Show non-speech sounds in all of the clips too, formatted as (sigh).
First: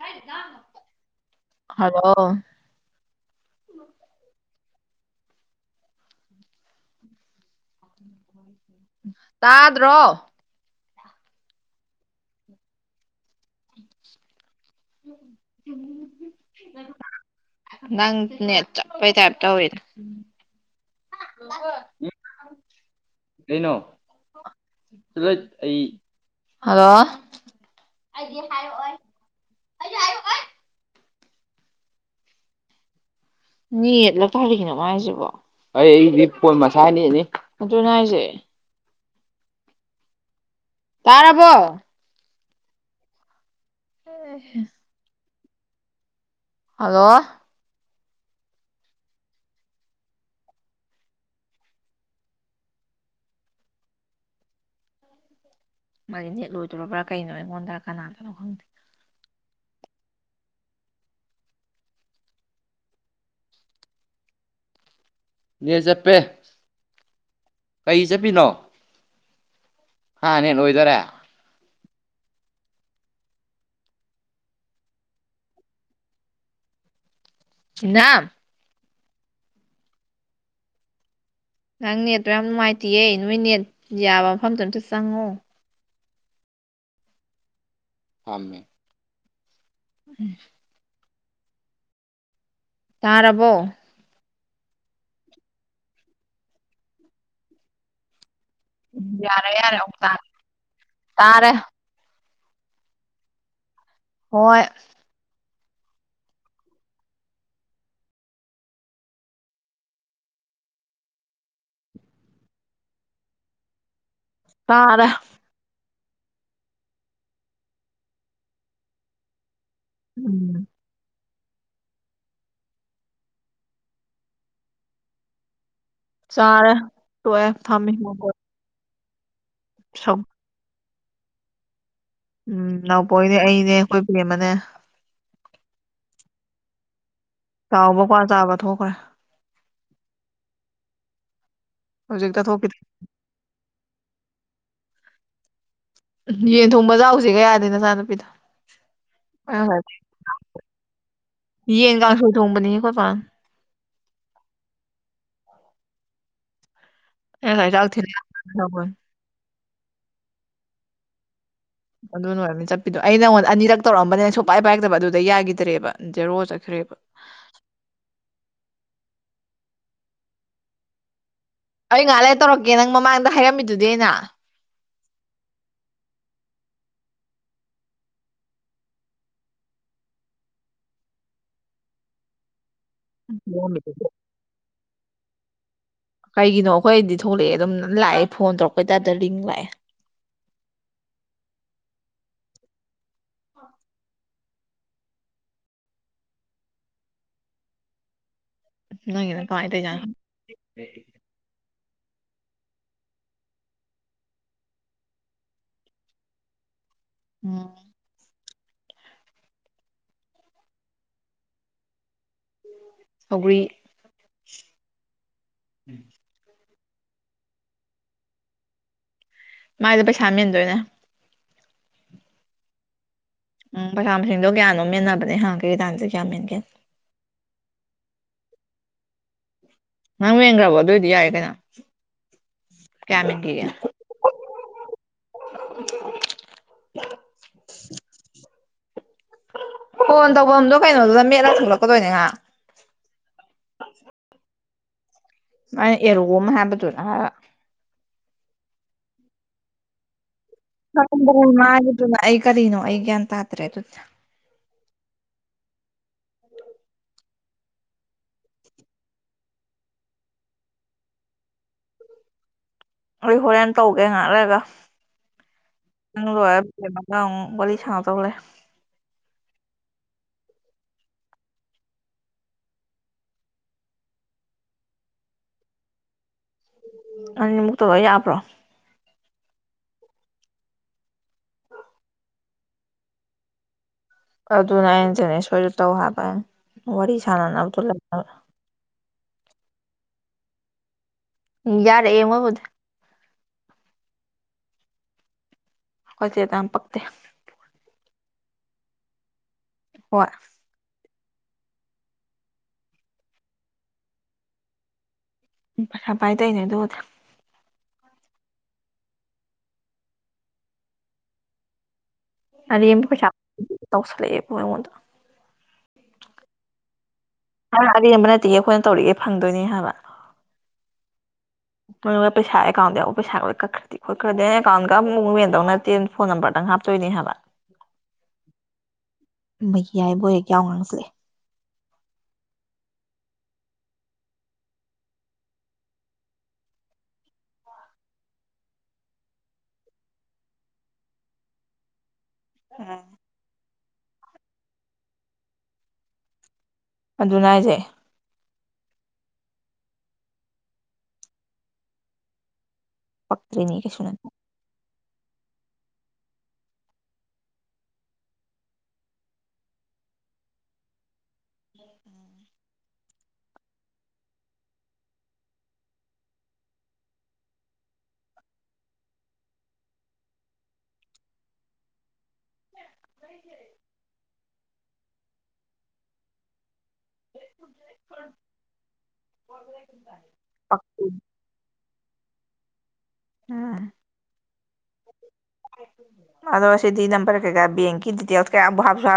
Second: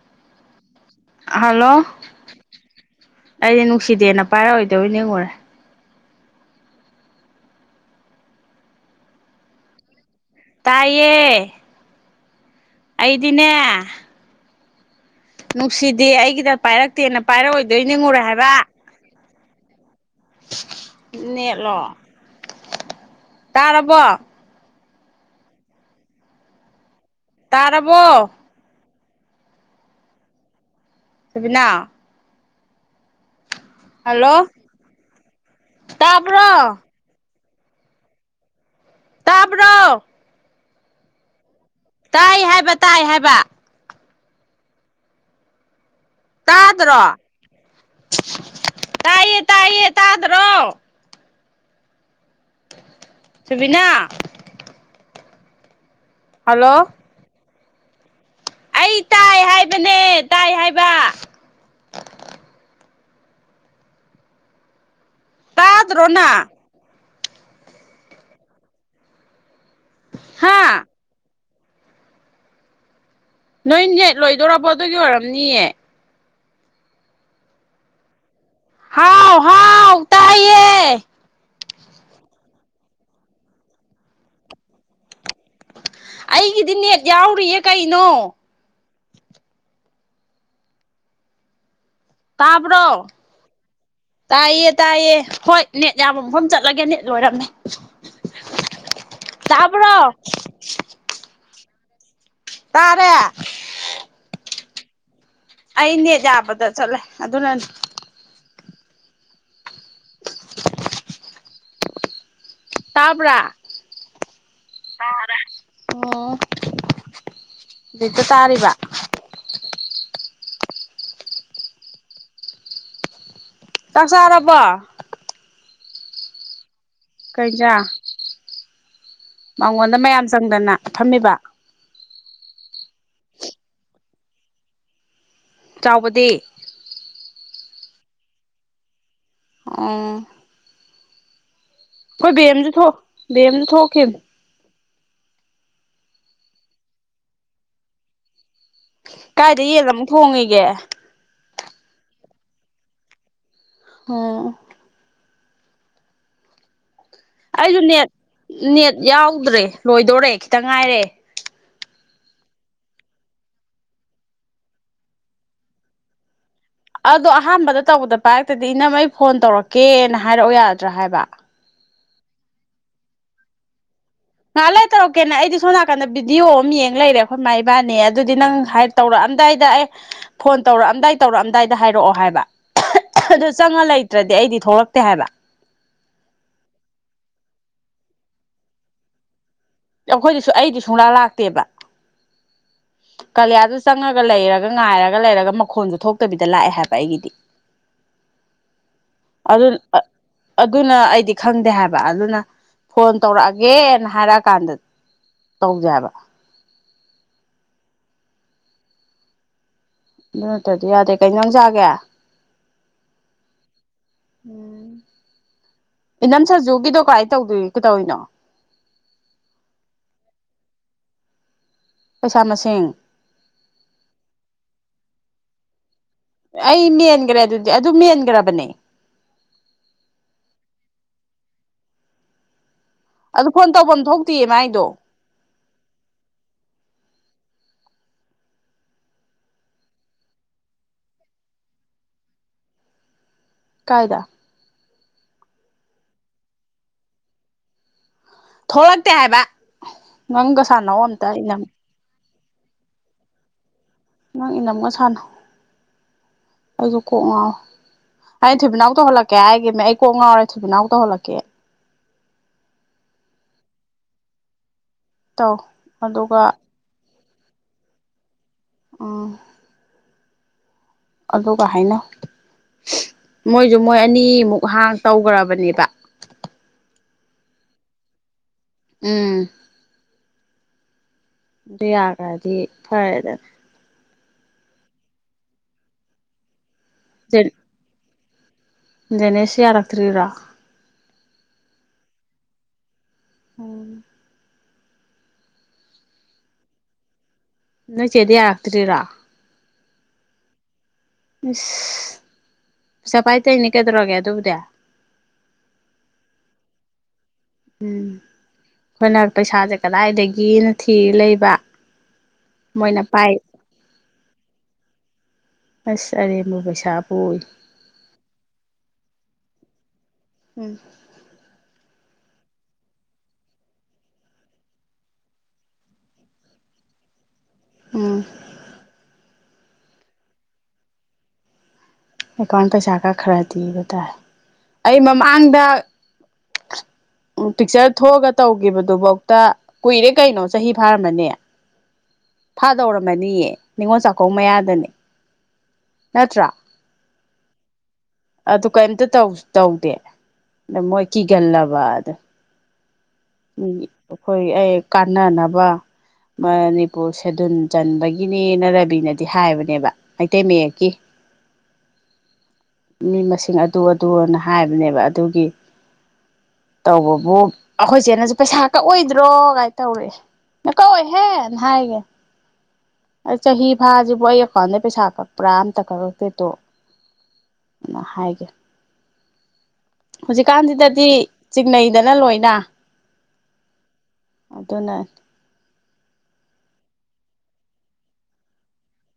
ꯍꯥꯏ ꯇꯥꯡꯄ ꯍꯜꯂꯣ ꯑꯩꯗꯤ ꯅꯨꯡꯁꯤꯗꯦꯅ ꯄꯥꯏꯔꯛꯑꯣꯏꯗꯣꯏꯅꯦꯉꯨꯔꯦ ꯇꯥꯗ꯭ꯔꯣ ꯇꯥꯏꯌꯦ ꯑꯩꯗꯤꯅꯦ ꯅꯨꯡꯁꯤꯗꯦ ꯑꯩꯒꯤꯗ ꯄꯥꯏꯔꯛꯇꯦꯅ ꯄꯥꯏꯔꯛꯑꯣꯏꯗꯣꯏ ꯅꯤꯡꯉꯨꯔꯦ ꯍꯥꯏꯕ ꯇ ꯑꯣꯏꯗ ꯅꯦꯠꯂꯣ ꯎꯝ ꯇꯥꯔꯕꯣ ꯂꯣꯏ ꯑꯩ ꯍꯂꯣ ꯇꯥꯔꯕꯣ ꯁꯤꯕꯤꯅꯥ ꯅꯠꯂꯞ ꯊꯔꯤꯅ ꯃꯥꯁꯤꯕꯣ ꯑꯩ ꯑꯩꯗꯤꯦ ꯄꯣ ꯇꯥꯕ꯭ꯔꯣ ꯃꯁꯥꯅꯤꯅꯤ ꯑꯗꯨꯅ ꯍꯥꯏꯁꯦ ꯇꯥꯕ꯭ꯔꯣ ꯇꯥꯔꯕꯣ ꯇꯥꯏ ꯍꯥꯏꯕ ꯇꯥꯏ ꯍꯥꯏꯕ ꯑ ꯇꯥꯗ꯭ꯔꯣ ꯇꯥꯏꯌꯦ - ꯇꯥꯏꯌꯦ ꯇꯥꯗꯔꯣ ꯁꯕꯤꯅꯥ ꯃꯥꯗꯤ ꯅꯦꯠ ꯂꯣꯏꯗꯣꯔꯕ꯭ꯔꯥ ꯀꯩꯅꯣ ꯑꯩꯉꯣꯟꯗ ꯀꯅꯥꯅ ꯑꯩ ꯇꯥꯏ ꯍꯥꯏꯕꯅꯦ ꯇꯥꯏ ꯍꯥꯏꯕ ꯅꯦ ꯇꯥꯗ꯭ꯔꯣ ꯆꯠꯄꯦ ꯅꯪ ꯀꯩ ꯆꯠꯄꯤꯅꯣ ꯍꯥ ꯅꯅꯤꯟ ꯍꯣꯏꯗꯔꯦ ꯅꯣꯏꯅꯦ ꯂꯣꯏꯗꯣꯔꯔꯕꯣ ꯑꯗꯨꯒꯤ ꯑꯣꯏꯔꯝꯅꯤꯑ (unintelligible) ꯍꯥꯎ ꯍꯥꯎ ꯇꯥꯏꯌꯦ ꯅꯪ ꯅꯦꯠꯇꯣ ꯌꯥꯝ ꯅꯨꯡꯉꯥꯏꯇꯦꯌꯦ ꯅꯣꯏ ꯅꯦꯠ ꯌꯥꯕ ꯃꯐꯝꯗꯣ ꯑꯝꯇ ꯆꯪꯉꯣ ꯑꯩꯒꯤꯗꯤ ꯅꯦꯠ ꯌꯥꯎꯔꯤꯌꯦ ꯀꯩꯅꯣ ꯎꯝ ꯇꯄ꯭ꯔꯣ ꯇꯥꯔꯕꯣ ꯇꯥꯏꯌꯦ ꯇꯥꯏꯌꯦ ꯍꯣꯏ ꯅꯦꯠ ꯌꯥꯕ ꯃꯐꯝ ꯆꯠꯂꯒꯦ ꯅꯠ ꯂꯣꯏꯔꯝꯃꯦ ꯌꯥꯔꯦ ꯌꯥꯔꯦ ꯇꯥꯕ꯭ꯔꯣ ꯑꯃꯨꯛ ꯇꯥꯔꯦ ꯇꯥꯔꯦ ꯇꯔꯦ ꯍꯣꯏ ꯑꯩꯅꯦ ꯌꯥꯕꯗ ꯆꯠꯂꯦ ꯑꯗꯨꯅꯅꯤ ꯇꯥꯕ꯭ꯔ ꯇꯥꯗ ꯑꯣ ꯑꯛꯇ ꯇꯥꯔꯤꯕ ꯎꯝ ꯆꯥꯛ ꯆꯥꯔꯕ ꯁꯔꯦ ꯇꯣ ꯏꯟꯖꯥꯡ ꯊꯃꯤ ꯍ ꯃꯉꯣꯟꯗ ꯃꯌꯥꯝ ꯆꯪꯗꯅ ꯊꯝꯃꯤꯕ ꯎꯝ ꯅꯥꯎꯄꯣꯛꯅꯦ ꯑꯩꯅꯦ ꯑꯩꯈꯣꯏꯕꯤ ꯑꯃꯅꯦ ꯆꯥꯎꯕꯗꯤ ꯆꯥꯎꯕꯀꯥꯟ ꯆꯥꯕ ꯊꯣꯛꯈꯦ ꯑꯣ ꯍꯣꯏ ꯍꯧꯖꯤꯛꯇ ꯊꯣꯛꯈꯤꯗ꯭ꯔꯦ ꯕꯦꯝꯁꯨ ꯕꯦꯝꯁꯨ ꯊꯣꯛꯈꯤꯕ ꯎ ꯌꯦꯟ ꯊꯣꯡꯕꯖꯍꯁꯤꯒꯌꯥꯗ ꯅꯆꯥꯅꯨꯄꯤꯗꯣ ꯑ ꯀꯥꯏꯗ ꯌꯦꯟ ꯑꯃꯨꯛ ꯊꯣꯡꯉꯤꯒꯦ ꯌꯦꯡꯒ ꯆꯣꯡꯕꯅꯤ ꯀꯣꯏ ꯄ ꯍ ꯑꯩ ꯉꯁꯥꯏ ꯑꯩꯁꯨ ꯆꯥꯛ ꯅꯦꯠ ꯊꯤꯜꯂꯛꯑꯝꯕꯅꯤ ꯅꯦꯠ ꯌꯥꯎꯗ꯭ꯔꯦ ꯂꯣꯏꯗꯣꯔꯦ ꯈꯤꯇꯪ ꯉꯥꯏꯔꯦ ꯑꯗꯨꯅ ꯑꯣꯏꯔꯕꯅꯤ ꯆꯠꯄꯤꯗꯣ ꯑꯩ ꯅꯪꯉꯣꯟꯗ ꯑꯅꯤꯔꯛ ꯇꯧꯔꯑꯝꯕꯅꯦ ꯑꯩ ꯁꯨꯡꯄꯥꯏ ꯄꯥꯏꯔꯛꯇꯕ ꯑꯗꯨꯗ ꯌꯥꯈꯤꯗ꯭ꯔꯦꯕꯦꯔꯣ ꯆ ꯑꯗꯣ ꯑꯍꯥꯟꯕꯗ ꯇꯧꯕꯗ ꯄꯥꯏꯔꯛꯇꯗꯤ ꯏꯅꯝꯃꯩ ꯐꯣꯟ ꯇꯧꯔꯛꯀꯦꯅ ꯍꯥꯏꯔꯛꯑꯣ ꯌꯥꯗ꯭ꯔꯥ ꯍꯥꯏꯕ ꯑꯩ ꯉꯥꯏꯍꯥꯛꯂ ꯇꯧꯔꯛꯀꯦ ꯅꯪ ꯃꯃꯥꯡꯗ ꯍꯥꯏꯔꯝꯃꯤꯗꯨꯗꯤ ꯑꯩꯅ ꯉꯍꯥꯟꯥꯏ ꯇꯧꯔꯛꯀꯦꯅꯦ ꯑꯩꯗꯤ ꯁꯣꯝ ꯅꯥꯀꯟꯗ ꯚꯗꯤꯑꯣ ꯑꯃ ꯌꯦꯡꯉ ꯂꯩꯔꯦ ꯑꯩꯈꯣꯏ ꯃꯥ ꯏꯕꯥꯅꯦ ꯑꯗꯨꯗꯤ ꯅꯪ ꯍꯥꯏ ꯇꯧꯔꯛꯑ ꯑꯝꯗꯥꯏꯗ ꯑꯩ ꯐꯣꯟ ꯇꯧꯔꯛꯑꯝꯗꯥꯏ ꯇꯧꯔꯛꯑꯝꯗꯥꯏꯗ ꯍꯥꯏꯔꯛꯑꯣ ꯍꯥꯏꯕ ꯑꯗꯨ ꯆꯪꯉ ꯂꯩꯇ꯭ꯔꯗꯤ ꯑꯩꯗꯤ ꯊꯣꯛꯂꯛꯇꯦ ꯍꯥꯏꯕ ꯀꯩꯒꯤꯅꯣ ꯑꯩꯈꯣꯏꯗꯤ ꯊꯣꯛꯂꯛꯑꯦ ꯑꯗꯨꯝ ꯂꯥꯛꯑꯦ ꯐꯣꯟ ꯇꯧꯔꯛꯄꯩꯇꯥꯔꯦꯗ ꯔꯤꯡ ꯂꯥꯛꯑꯦ ꯑꯩꯈꯣꯏꯗꯁꯨ ꯑꯩꯗꯤ ꯁꯨꯡꯂꯥ ꯂꯥꯛꯇꯦꯕ ꯀꯂ ꯌꯥ ꯑꯗꯨ ꯆꯉꯒꯂ ꯏꯔꯒ ꯉꯥꯏꯔꯒ ꯂꯩꯔꯒ ꯃꯈꯣꯁꯨ ꯊꯣꯛꯇꯕꯤꯗ ꯂꯥꯛꯑꯦ ꯍꯥꯏꯕ ꯑꯩꯒꯤꯗꯤ ꯅꯪꯒꯤꯅ ꯑꯗꯨ ꯀꯃꯥꯏꯅ ꯇꯧꯔꯤꯖꯥꯠꯅꯣ ꯑꯗꯨꯅ ꯑꯩꯗꯤ ꯈꯪꯗꯦ ꯍꯥꯏꯕ ꯑꯗꯨꯅ ꯐꯣꯟ ꯇꯧꯔꯛꯑꯒꯦꯅ ꯍꯥꯏꯔꯛꯑꯀꯥꯟꯗ ꯇꯧꯖꯦꯕ ꯎꯝ ꯑꯗꯨ ꯅꯠꯇꯗꯤ ꯌꯥꯗꯦ ꯀꯩ ꯅꯪ ꯆꯥꯒꯦ ꯁꯧꯒ꯭ꯔꯤ ꯏꯅꯝ ꯁꯥ ꯌ ꯒꯤꯗꯣ ꯀꯃꯥꯏ ꯇꯧꯗꯣꯏ ꯀ ꯇꯧꯔꯤꯅꯣ ꯃꯥꯥꯏꯗ ꯄꯩꯁꯥ ꯃꯦꯟꯗꯣꯏꯅꯦ ꯄꯩꯁꯥ ꯃꯁꯤꯡ ꯎꯝ ꯃꯁꯥ ꯃꯁꯤꯡꯗꯣ ꯀꯌꯥꯅꯣ ꯃꯦꯟꯅꯕꯅꯦ ꯍꯪ ꯀꯩ ꯇꯥꯟꯒꯦ ꯑꯩ ꯃꯦꯟꯈ꯭ꯔꯦ ꯑꯗꯨꯗꯤ ꯑꯗꯨꯝ ꯃꯦꯟꯈ꯭ꯔꯕꯅꯦ ꯅꯪ ꯌꯦꯡꯈ꯭ꯔꯕꯣ ꯑꯗꯨꯑꯣ ꯑꯣꯏꯗꯤ ꯌꯥꯏꯌꯦ ꯀꯩꯅꯣ ꯀꯌꯥ ꯑꯗꯨ ꯃꯦꯟꯈꯤꯒꯦ ꯐꯣꯟ ꯇꯧꯐꯝ ꯊꯣꯛꯇꯤꯌꯦ ꯃꯥꯏꯗꯣ (inaudible) ꯐꯣꯟ ꯇꯧꯐꯝꯗꯣ ꯀꯩꯅꯣꯗꯨꯗ ꯃꯦꯠꯂ ꯁꯂꯛꯀꯗꯣꯏꯅꯦꯍꯥꯛ ꯀꯥꯏꯗ ꯑ ꯑꯦꯔꯣꯒꯝ ꯍꯥꯏꯕꯗꯨꯔ ꯊꯣꯛꯂꯛꯇꯦ ꯍꯥꯏꯕ ꯅꯪꯒ ꯁꯥꯟꯅꯧ ꯑꯝꯇ ꯏꯅꯝ ꯃꯥ ꯑꯗꯨꯅ ꯑꯩꯒꯗꯅꯣ ꯑꯩꯒꯌꯥꯟ ꯍꯥ꯭ꯔꯦ ꯅꯪ ꯏꯅꯝꯒ ꯁꯥꯟꯅꯣ ꯑꯩꯁꯨ ꯀꯣꯛ ꯉꯑꯣ ꯑꯩ ꯊꯣꯏꯕꯤꯅꯥꯎ ꯇꯧꯍꯜꯂꯛꯀꯦ ꯍꯥꯏꯒꯤ ꯑꯩ ꯀꯣꯛ ꯉꯥꯎꯔꯦ ꯊꯣꯏꯕꯤꯅꯥꯎ ꯇꯧꯍꯜꯂꯛꯀꯦ ꯍꯣꯔ ꯍꯣꯔꯦꯟꯦꯟ ꯇꯧꯒꯦ ꯉꯥꯏꯔꯒ ꯇꯧ ꯑꯗꯨꯒ ꯑ ꯋꯥꯔꯤ ꯁ ꯇꯦ ꯑꯣ ꯑꯗꯨꯒ ꯀ ꯍꯥꯏꯥꯏꯅ ꯃꯣꯏꯁꯨ ꯃꯣꯏ ꯑꯅꯤꯃꯨꯛ ꯍꯥꯡ ꯇꯧꯈ꯭ꯔꯕꯅꯦꯕ ꯑꯅꯤꯅꯤꯃꯨꯛꯇꯔ ꯌꯥꯕ꯭ꯔꯣ ꯎꯝ ꯑꯗꯨ ꯌꯥꯈ꯭ꯔꯗꯤ ꯐꯔꯦꯗ ꯑꯗꯨꯅ ꯑꯩꯅꯁꯤꯅꯦ ꯁꯣꯏꯗ ꯇꯧ ꯍꯥꯏꯕ ꯋꯥꯔꯤ ꯁꯥꯟꯅꯅꯕꯗꯣ ꯖꯅꯦꯁ ꯌꯥꯔꯇꯔꯤꯔꯥ ꯌꯥꯔꯦ ꯏꯃꯕꯨꯗ ꯑꯣꯝ ꯍ ꯆꯦ ꯇꯥꯟ ꯄꯛꯛꯇ ꯆꯗꯤ ꯌꯥꯥꯛꯇꯔꯔ ꯍꯣꯏ ꯏꯁꯁ ꯄꯩꯁꯥ ꯄꯥꯏꯇꯩꯣꯏꯅꯦ ꯀꯩꯗꯧꯔꯒꯦ ꯑꯗꯨꯕꯨꯗꯤ ꯎꯁꯄꯥꯏ ꯇꯅꯦ ꯇꯗ ꯎꯝ ꯑꯩꯈꯣꯏꯅ ꯄꯩꯁꯥꯁꯦ ꯀꯗꯥꯏꯗꯒꯤꯅ ꯊꯤꯔ ꯂꯩꯕ ꯑꯕ ꯃꯣꯏꯅ ꯄꯩꯁꯥ ꯄꯥꯏ ꯇꯧꯁ ꯂꯩꯌꯦꯦꯉꯣꯟꯗ ꯆꯔꯦꯝꯃꯨ ꯄꯩꯁꯥꯕꯨ ꯑꯣꯏ ꯑꯔꯦꯝꯕ ꯅꯠꯇꯦ ꯑꯩꯈꯣꯏꯅ ꯇꯧꯔꯤꯒꯦ ꯐꯪꯗꯣꯏꯅꯤ ꯍꯥꯏꯕ ꯎꯝ ꯅꯣꯏ ꯄꯩꯁꯥ ꯑꯦꯀꯥꯎꯟꯗ ꯌꯥꯎꯕ ꯄꯩꯁꯥ ꯂꯣꯏ ꯀꯛꯈ꯭ꯔꯗꯤ ꯈꯣꯠꯈ꯭ꯔꯗꯤ ꯑꯦꯀꯥꯎꯟꯒꯛꯦꯟꯗꯧ ꯅꯠꯇꯦ ꯐꯣꯟ ꯅꯝꯕꯔꯗꯪꯦ ꯇꯣꯏꯅꯤ ꯍꯥꯏꯕ ꯎꯝ ꯃ ꯌꯥꯏꯕꯣꯏꯍꯦ ꯀꯌꯥ ꯉꯥꯡꯁꯂꯦ ꯑꯦꯀꯥꯎꯟ ꯄꯩꯁꯥ ꯈ ꯈꯔꯗꯤꯤꯕ ꯇꯥꯔꯦ ꯑꯩ ꯃꯃꯥꯡꯗ (inaudible) ꯎ ꯄꯤꯛꯆꯔ ꯊꯣꯛꯑꯒ ꯇꯧꯈꯤꯕꯗꯨꯐꯧꯇ ꯀꯨꯏꯔꯦ ꯀꯩꯅꯣ ꯆꯍꯤ ꯐꯥꯔꯝꯃꯅꯦ ꯊꯥꯗꯧꯔꯝꯃꯅꯤꯌꯦ ꯅꯤꯉꯣꯜ ꯆꯥꯛꯀꯧ ꯃꯌꯥꯗꯅꯦ ꯅꯠꯇ꯭ꯔ ꯑꯗꯨꯅ ꯍꯥꯏꯖꯩ ꯑꯗꯨ ꯀꯩꯝꯇ ꯇꯧꯗꯦ ꯑꯗ ꯃꯣꯏ ꯀꯤꯒꯜꯂꯕ ꯑꯗ ꯄꯛꯇ꯭ꯔꯤꯅꯤ ꯀꯩꯁꯨ ꯅꯠꯇꯦ ꯑꯩꯈꯣꯏ ꯑꯩ ꯀꯥꯟꯅꯅꯕ ꯃꯅꯤꯄꯨꯔ ꯁꯦꯗꯨꯟ ꯆꯟꯕꯒꯤꯅꯦꯅ ꯔꯕꯤꯅꯗꯤ ꯍꯥꯏꯕꯅꯦꯕ ꯃꯩꯇꯩ ꯃꯌꯦꯛꯀꯤ ꯃꯤ ꯃꯁꯤꯡ ꯑꯗꯨ ꯑꯗꯨꯅ ꯍꯥꯏꯕꯅꯦꯕ ꯑꯗꯨꯒꯤ ꯇꯧꯕꯕꯨ ꯑꯩꯈꯣꯏ ꯏꯆꯦꯅꯁꯨ ꯄꯩꯁꯥ ꯀꯛꯑꯣꯏꯗ꯭ꯔꯣ ꯀꯥꯏꯅ ꯇꯧꯔꯛꯑꯥꯥ ꯑꯩꯅ ꯀꯛꯑꯣꯏꯍꯦꯅ ꯍꯥꯏꯒꯔ꯭ꯦ ꯆꯍꯤ ꯐꯥꯁꯤꯕꯨ ꯑꯩ ꯑꯦꯀꯥꯎꯟꯗ ꯄꯩꯁꯥ ꯀꯛꯄ꯭ꯔꯥ ꯑꯝꯇ ꯀꯛꯛꯇꯦꯗꯣ ꯍꯥꯏꯕꯥ ꯍꯧꯖꯤꯛꯀꯥꯟꯁꯤꯗꯗꯤ ꯄꯛꯇ꯭ꯔꯤꯅꯤ ꯆꯤꯡꯅꯩ ꯗꯅ ꯂꯣꯏꯅ ꯑꯗꯨꯅ ꯑꯗꯣꯁꯁꯤꯗꯤ ꯅꯝꯕꯔ ꯀꯒ ꯕꯥꯟꯡꯀꯤꯇꯀꯞ ꯁ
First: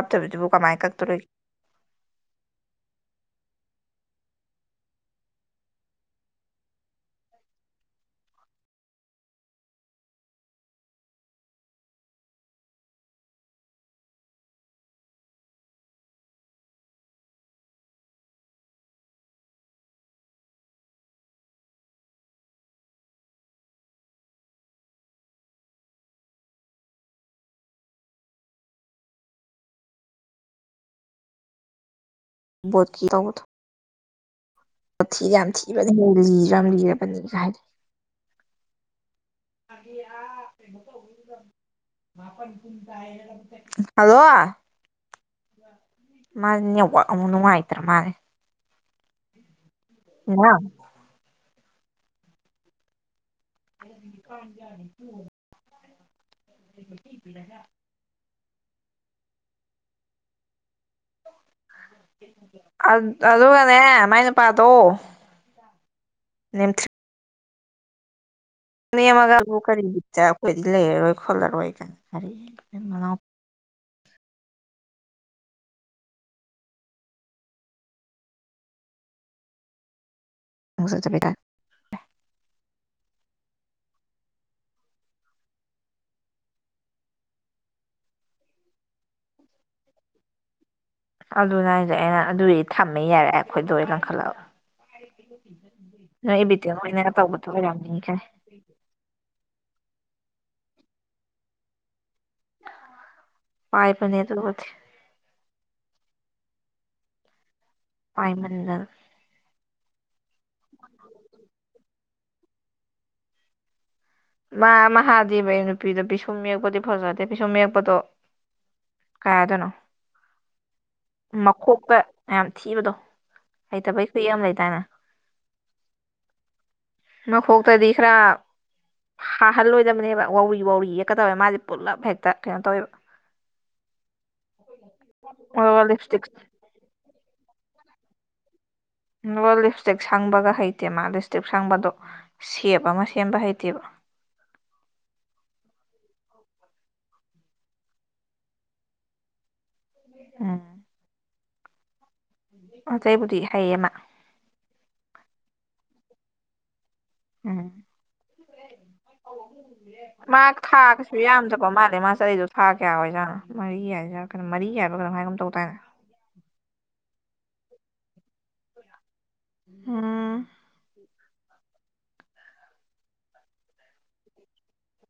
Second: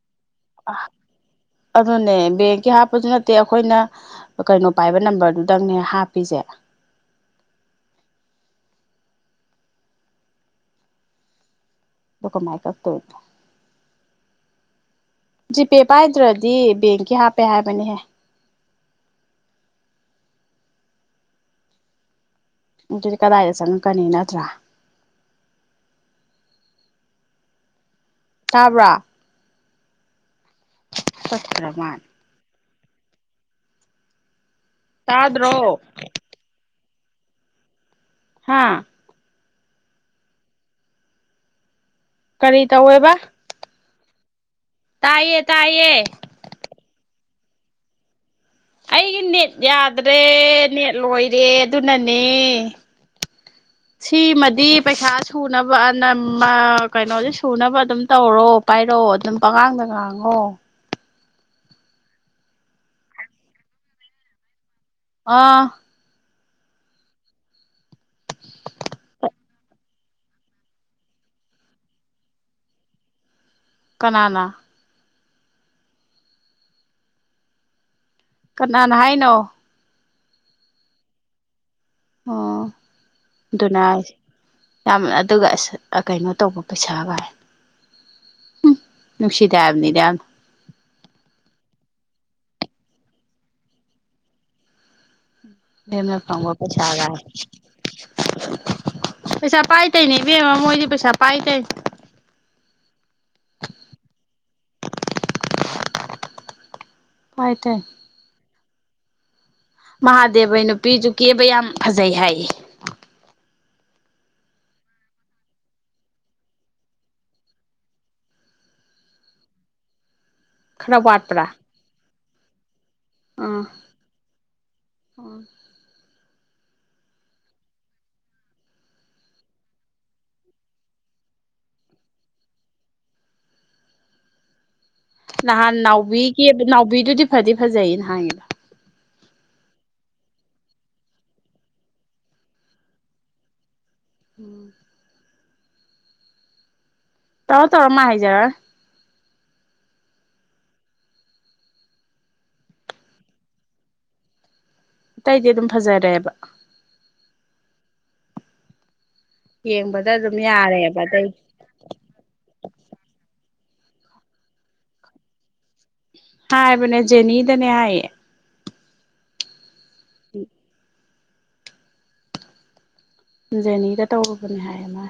ꯑꯗꯨ ꯑꯗꯨꯅꯦ ꯕꯒꯦ ꯍꯥꯄꯗꯅ ꯑꯠꯇꯦ ꯑꯩꯈꯣꯏꯅ ꯀꯩꯅꯣ ꯄꯥꯏꯕ ꯅꯝꯕꯔꯗꯨꯗꯪꯅꯦ ꯍꯥꯞꯄꯤꯁꯦ ꯒ ꯂꯀꯝꯥꯏꯀ ꯇꯋꯅ ꯖꯤꯄꯦ ꯄꯥꯏꯗ꯭ꯔꯗꯤ ꯕꯦꯡꯀꯤ ꯍꯥꯞꯄꯦ ꯍꯥꯏꯕꯅꯤꯍꯦ ꯗꯤ ꯀꯗꯥꯏꯗ ꯆꯪꯉꯛꯀꯅꯤ ꯅꯠꯇ꯭ꯔꯥ ꯇꯥꯕ꯭ꯔꯥ ꯇꯥꯠꯈꯔꯥ ꯃꯥꯜꯂꯦ ꯄꯣꯠꯀꯤ ꯇꯧꯕꯗꯣ ꯣꯊꯤꯔ ꯌꯥꯝ ꯇꯥꯗ꯭ꯔꯣ ꯊꯤꯕꯅꯦ ꯂꯤꯔꯥ ꯌꯥꯝ ꯂꯤꯔꯕꯔꯕꯅꯤ ꯀ ꯍꯥꯏꯔ ꯍꯥꯥ ꯄ ꯀꯟ ꯀꯔꯤ ꯇꯧꯋꯦꯕ ꯍꯜꯂꯣ ꯇꯥꯏꯌꯦ ꯇꯥꯏꯌꯦ ꯃꯥꯅꯦ ꯎꯅ ꯍꯥꯏꯥꯏꯇ꯭ꯔ ꯃꯥꯂꯦ ꯑꯩꯒꯤ ꯅꯦꯠ ꯌꯥꯗ꯭ꯔꯦ ꯅꯦꯠ ꯂꯣꯏꯔꯦ ꯑꯗꯨꯅꯅꯦ ꯁꯤꯃꯗꯤ ꯄꯩꯁꯥ ꯁꯨꯅꯕ ꯑꯅ ꯀꯩꯅꯣꯁ ꯁꯨꯅꯕ ꯑꯗꯨꯝ ꯇꯧꯔꯣ ꯄꯥꯏꯔꯣ ꯑꯗꯨꯝ ꯄꯉꯥꯡꯗ ꯉꯥꯡꯉꯣ ꯑꯗꯨꯒꯅꯦ ꯃꯥꯏ ꯅꯨꯄꯥꯗꯣ ꯑꯥ ꯅꯦꯝꯊꯔ꯭ꯤꯛ ꯅꯦꯝꯅꯒ ꯀꯔꯤꯒꯤꯠꯇ ꯑꯩꯈꯣꯏꯗꯤ ꯂꯩꯔꯔꯣꯏ ꯈꯣꯜꯂꯔꯣꯏ ꯀ ꯀꯔꯤ ꯀꯅꯥꯅꯥ ꯀꯅꯥꯅ ꯍꯥꯏꯅꯣ ꯃꯁꯥꯖꯦꯗ ꯑꯣ ꯑꯗꯨꯅ ꯌꯥꯝ ꯑꯗꯨꯒ ꯑꯁ ꯀꯩꯅꯣ ꯇꯧꯕ ꯄꯩꯁꯥꯒꯥꯏ ꯅꯨꯡꯁꯤꯗꯦ ꯍꯥꯏꯕꯅꯤꯗ ꯑꯗꯨꯅ ꯍꯥꯏꯗ ꯑꯩꯅ ꯑꯗꯨꯗꯤ ꯊꯝꯃꯦ ꯌꯥꯔꯑꯦ ꯑꯩꯈꯣꯏꯗ ꯀꯟꯈꯠꯂꯛ ꯃꯦ ꯐꯥꯎꯣ ꯄꯩꯁꯥꯒ ꯑꯣꯏꯔꯝꯅꯤ ꯀꯥꯏ ꯄꯩꯁꯥ ꯄꯥꯏ ꯇꯩꯅꯦꯕꯤꯃ ꯃꯣꯏꯗꯤ ꯄꯩꯁꯥ ꯄꯥꯏ ꯇ ꯄꯥꯏ ꯄꯅꯤ ꯌꯦ ꯇꯕꯨꯗꯤ ꯄꯥꯏ ꯇꯧꯔꯤ ꯄꯥꯏꯃꯟ ꯗꯥꯅꯥ ꯃꯍꯥꯗꯦꯕꯩ ꯅꯨꯄꯤꯗꯨ ꯀꯦꯕ ꯌꯥꯝ ꯐꯖꯩ ꯍꯥꯏꯌꯦ ꯃꯥ ꯃꯍꯥꯗꯤꯕꯩ ꯅꯨꯄꯤꯗꯣ ꯄꯤꯁꯨꯝ ꯌꯦꯛꯄꯗꯤ ꯐꯖꯗꯦ ꯄꯤꯁꯨꯝ ꯌꯦꯛꯄꯗꯣ ꯀꯥꯏꯗꯅꯣ ꯈꯔ ꯋꯥꯠꯄ꯭ꯔꯥ ꯃꯈꯣꯛꯇ ꯌꯥꯝ ꯊꯤꯕꯗꯣ ꯑꯥ ꯑꯩ ꯇ ꯄꯩ ꯈꯨꯨꯏ ꯑꯃ ꯂꯩ ꯇꯅ ꯃ ꯈꯣꯈ ꯇ ꯈ꯭ꯔꯥ ꯍꯥꯍꯜꯂꯣꯏꯗꯕꯅꯦꯕ ꯋꯥꯧꯔꯤ ꯋꯥꯧꯔꯤ ꯌꯦꯛꯀ ꯇꯧꯋꯦ ꯃꯥꯁꯦ ꯄꯨꯂꯞ ꯍꯦꯛꯇ ꯀꯩꯅꯣ ꯇꯧꯋꯦꯕ (unintelligible) (inaudible) ꯅꯍꯥꯟ ꯑꯗꯨꯒ ꯂꯤꯞꯁꯇꯤꯛ ꯅꯥꯎꯕꯤꯒꯤ ꯅꯥꯎꯕꯤꯗꯨꯗꯤ ꯐꯗꯤ ꯐꯖꯩꯌꯦ ꯅꯍꯥꯟꯒꯤꯗ ꯅꯣ ꯂꯤꯞ ꯏꯁꯇꯤꯛ ꯁꯪꯕꯒ ꯍꯩꯇꯦ ꯃꯥ ꯂꯤꯞ ꯏꯁꯇꯤꯛ ꯁꯪꯕꯗꯣ ꯁꯦꯞ ꯑꯃ ꯁꯦꯝꯕ ꯍꯩꯇꯦꯕ ꯎꯝ ꯇꯔ ꯇꯧꯔꯣ ꯃꯥ ꯍꯥꯏꯩꯖꯔ ꯑꯥ ꯑꯆꯩꯕꯨꯗꯤ ꯍꯥꯏꯩꯌꯦꯃ ꯑꯇꯩꯗꯤ ꯑꯗꯨꯝ ꯐꯖꯔꯦꯕ ꯎꯝ ꯌꯦꯡꯕꯗ ꯑꯗꯨꯝ ꯃꯥ ꯌꯥꯔꯦꯕ ꯊꯥꯒꯁꯨ ꯑꯇꯩ ꯌꯥꯝ ꯆꯠꯄ ꯃꯥꯜꯂꯦ ꯃꯥ ꯆꯍꯤꯗꯣ ꯊꯥ ꯀꯌꯥ ꯑꯣꯏꯖꯥꯠꯅꯣ ꯃꯔꯤ ꯌꯥꯏ ꯌꯥꯔ ꯀꯅ ꯃꯔꯤ ꯌꯥꯏꯕ ꯀꯃꯝ ꯍꯥꯏꯒꯝ ꯇꯧ ꯇꯥꯏꯅ ꯍꯥꯏꯕꯅꯦ ꯖꯦꯅꯤꯗꯅꯦ ꯍꯥꯏꯌꯦ ꯎꯝ ꯎ ꯖꯦꯅꯤꯗ ꯇꯧꯨꯕꯅꯦ ꯍꯥꯏꯌꯦ ꯃꯥ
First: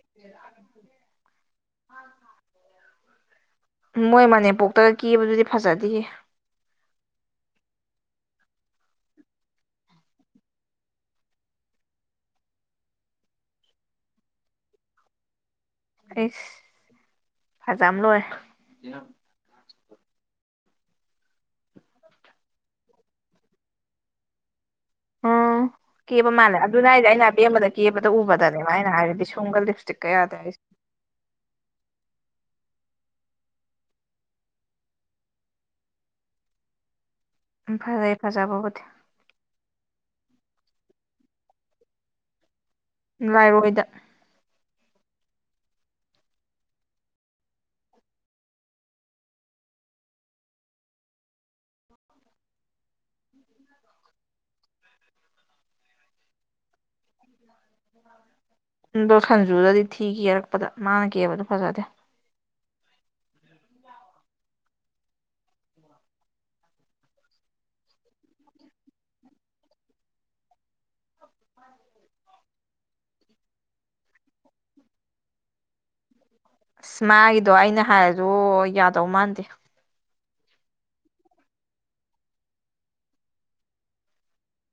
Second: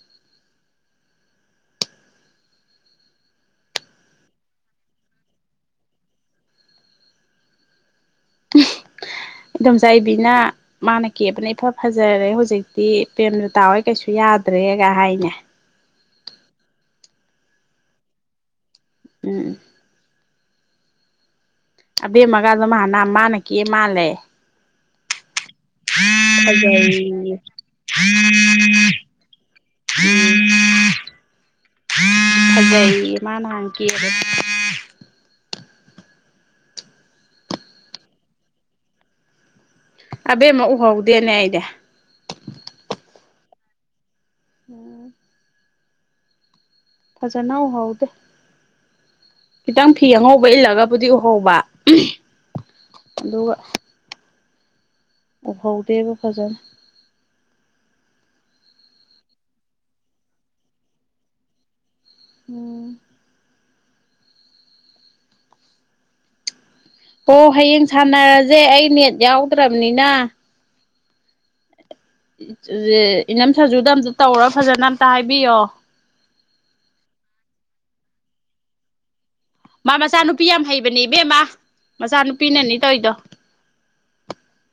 (unintelligible) (inaudible) ꯃꯣꯏ ꯃꯅꯦꯝꯄꯣꯛꯇꯒ ꯀꯤꯕꯗꯨꯗꯤ ꯐꯖꯗꯦ (unintelligible) (inaudible) ꯏꯗꯣꯝꯆꯥ ꯏꯕꯤꯅ ꯃꯥꯅ ꯀꯦꯕꯅ ꯏꯐ ꯐꯖꯔꯦ ꯍꯧꯖꯤꯛꯇꯤ ꯄ꯭ꯔꯦꯝꯗ ꯇꯥꯑꯣꯦ ꯀꯩꯁꯨ ꯌꯥꯗ꯭ꯔꯦꯒ ꯍꯥꯏꯅꯦ ꯏꯁ ꯐꯖꯝ ꯂꯣꯏ ꯎꯝ ꯑꯕꯦꯝꯃꯒꯥꯗꯃꯥꯟꯅ ꯃꯥꯅ ꯀ ꯃꯥꯂꯦ ꯎꯝ ꯀꯦꯕ ꯃꯥꯜꯂꯦ ꯑꯗꯨꯅ ꯍꯥꯏꯗꯤ ꯑꯩꯅ ꯑꯕꯦꯝꯕꯗ ꯀꯦꯕꯗ ꯎꯕꯗꯅꯦꯕ ꯑꯩꯅ ꯍꯥꯏꯔꯗꯤ ꯁꯣꯝꯒ ꯂꯤꯞ ꯏꯁꯇꯤꯛ ꯀꯌꯥꯗꯁꯦ ꯐꯖꯩ ꯃꯥꯅꯥꯡ ꯀ ꯝ ꯐꯖꯩ ꯍꯐꯖꯕꯕꯨꯗꯤ ꯑꯕꯦꯝ ꯑꯃ ꯎꯍꯧꯗꯦꯅꯦ ꯑꯩꯗꯤ ꯂꯥꯏꯔꯣꯏꯗ ꯑ ꯐꯖꯥꯅꯅꯥ ꯍꯥꯎꯗꯦ ꯈꯤꯇꯪ ꯐꯤ ꯑꯉꯧꯕ ꯏꯜꯂꯒꯕꯨꯗꯤ ꯎꯍꯧꯕ ꯑꯗꯨꯒ ꯑꯣꯐꯥꯎꯗꯦꯕꯨ ꯐꯖꯅ ꯗꯣ ꯁꯟꯖꯨꯗꯗꯤ ꯊꯤ ꯀꯦꯔꯛꯄꯗ ꯃꯥꯅ ꯀꯦꯕꯗꯣ ꯐꯖꯗꯦ ꯎꯝ ꯑꯣ ꯍꯌꯦꯡ ꯁꯥꯟꯅꯔꯁꯦ ꯑꯩ ꯅꯦꯠ ꯌꯥꯎꯗ꯭ꯔꯕꯅꯤꯅ ꯏꯅꯝ ꯁꯖꯨꯗ ꯑꯝꯇ ꯇꯧꯔ ꯐꯖꯅ ꯑꯝꯇ ꯍꯥꯏꯕꯤꯌꯣ ꯑꯁ ꯃꯥꯒꯤꯗꯣ ꯑꯩꯅ ꯍꯥꯏꯔꯁꯨ ꯌꯥꯗꯧ ꯃꯥꯟꯗꯦ ꯃꯥ ꯃꯆꯥꯅꯨꯄꯤ ꯌꯥꯝ ꯍꯩꯕꯅꯦ ꯏꯕꯦꯝꯃ ꯃꯆꯥꯅꯨꯄꯤꯅꯅꯤ ꯇꯧꯔꯤꯗꯣ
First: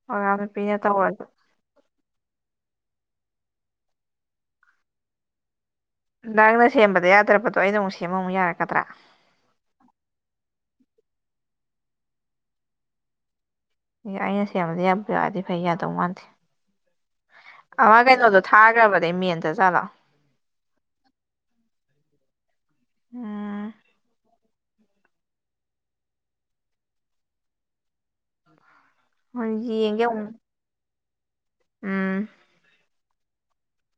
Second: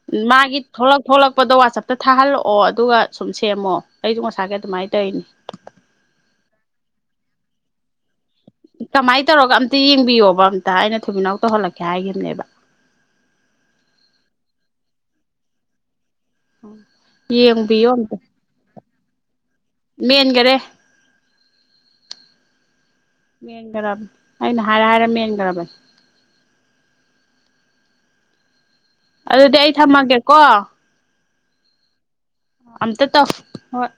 ꯑꯣꯖꯥ ꯃꯥꯒꯤ ꯅꯨꯄꯤꯅ ꯊꯣꯛꯂꯛ ꯇꯧꯔꯁꯨ ꯊꯣꯛꯂꯛꯄꯗ ꯋꯥꯆꯞ ꯑꯝ ꯇ ꯊꯥꯍꯜꯂꯛꯑꯣ ꯑꯗꯨꯒ ꯁꯨꯝ ꯁꯦꯝꯃꯣ ꯑꯩꯁꯨ ꯉꯁꯥꯏꯒꯤ ꯑꯗꯨꯃꯥꯏꯅ ꯇꯧꯔꯤꯅꯤ ꯅꯪꯅ ꯁꯦꯝꯕꯗ ꯌꯥꯗ꯭ꯔꯕꯗꯣ ꯑꯩꯅ ꯑꯃꯨꯛ ꯁꯦꯝ ꯀꯃꯥꯏꯅ ꯇꯧꯔꯒ ꯑꯝꯇ ꯌꯦꯡꯕꯤꯌꯣꯕ ꯑ ꯑꯩꯅ ꯊꯨꯃꯤꯅꯥꯎ ꯇꯧꯍꯜꯂꯛꯀꯦ ꯍꯥꯏꯈꯤꯕꯅꯦꯕ ꯑꯦ ꯑꯩꯅ ꯁꯦꯝꯕꯗꯤ ꯌꯥꯝꯕ ꯌꯥꯔꯗꯤ ꯐꯩ ꯌꯥꯗꯧ ꯃꯥꯟꯗꯦ (inaudible) ꯌꯦꯡꯕꯤꯌꯣ ꯑꯃ ꯑꯝꯇ ꯀꯩꯅꯣꯗꯣ ꯊꯥꯈ꯭ꯔꯕꯅꯦ ꯃꯦꯟꯗ ꯖꯥꯠꯂꯣ ꯃꯦꯟꯈꯔꯦ ꯎꯝ ꯃꯦꯟꯈ꯭ꯔꯕ ꯑꯩꯅ ꯍꯥꯏꯔ ꯍꯥꯏꯔ ꯃꯦꯟꯈ꯭ꯔꯕꯅꯤ ꯍꯣꯏ ꯑꯗꯨꯗꯤ ꯑꯩ ꯌꯦꯡꯒꯦ ꯑꯃꯨꯛ ꯊꯝꯃꯒꯦꯀꯣ ꯎꯝ ꯑꯇ ꯇꯐ ꯍꯣꯏ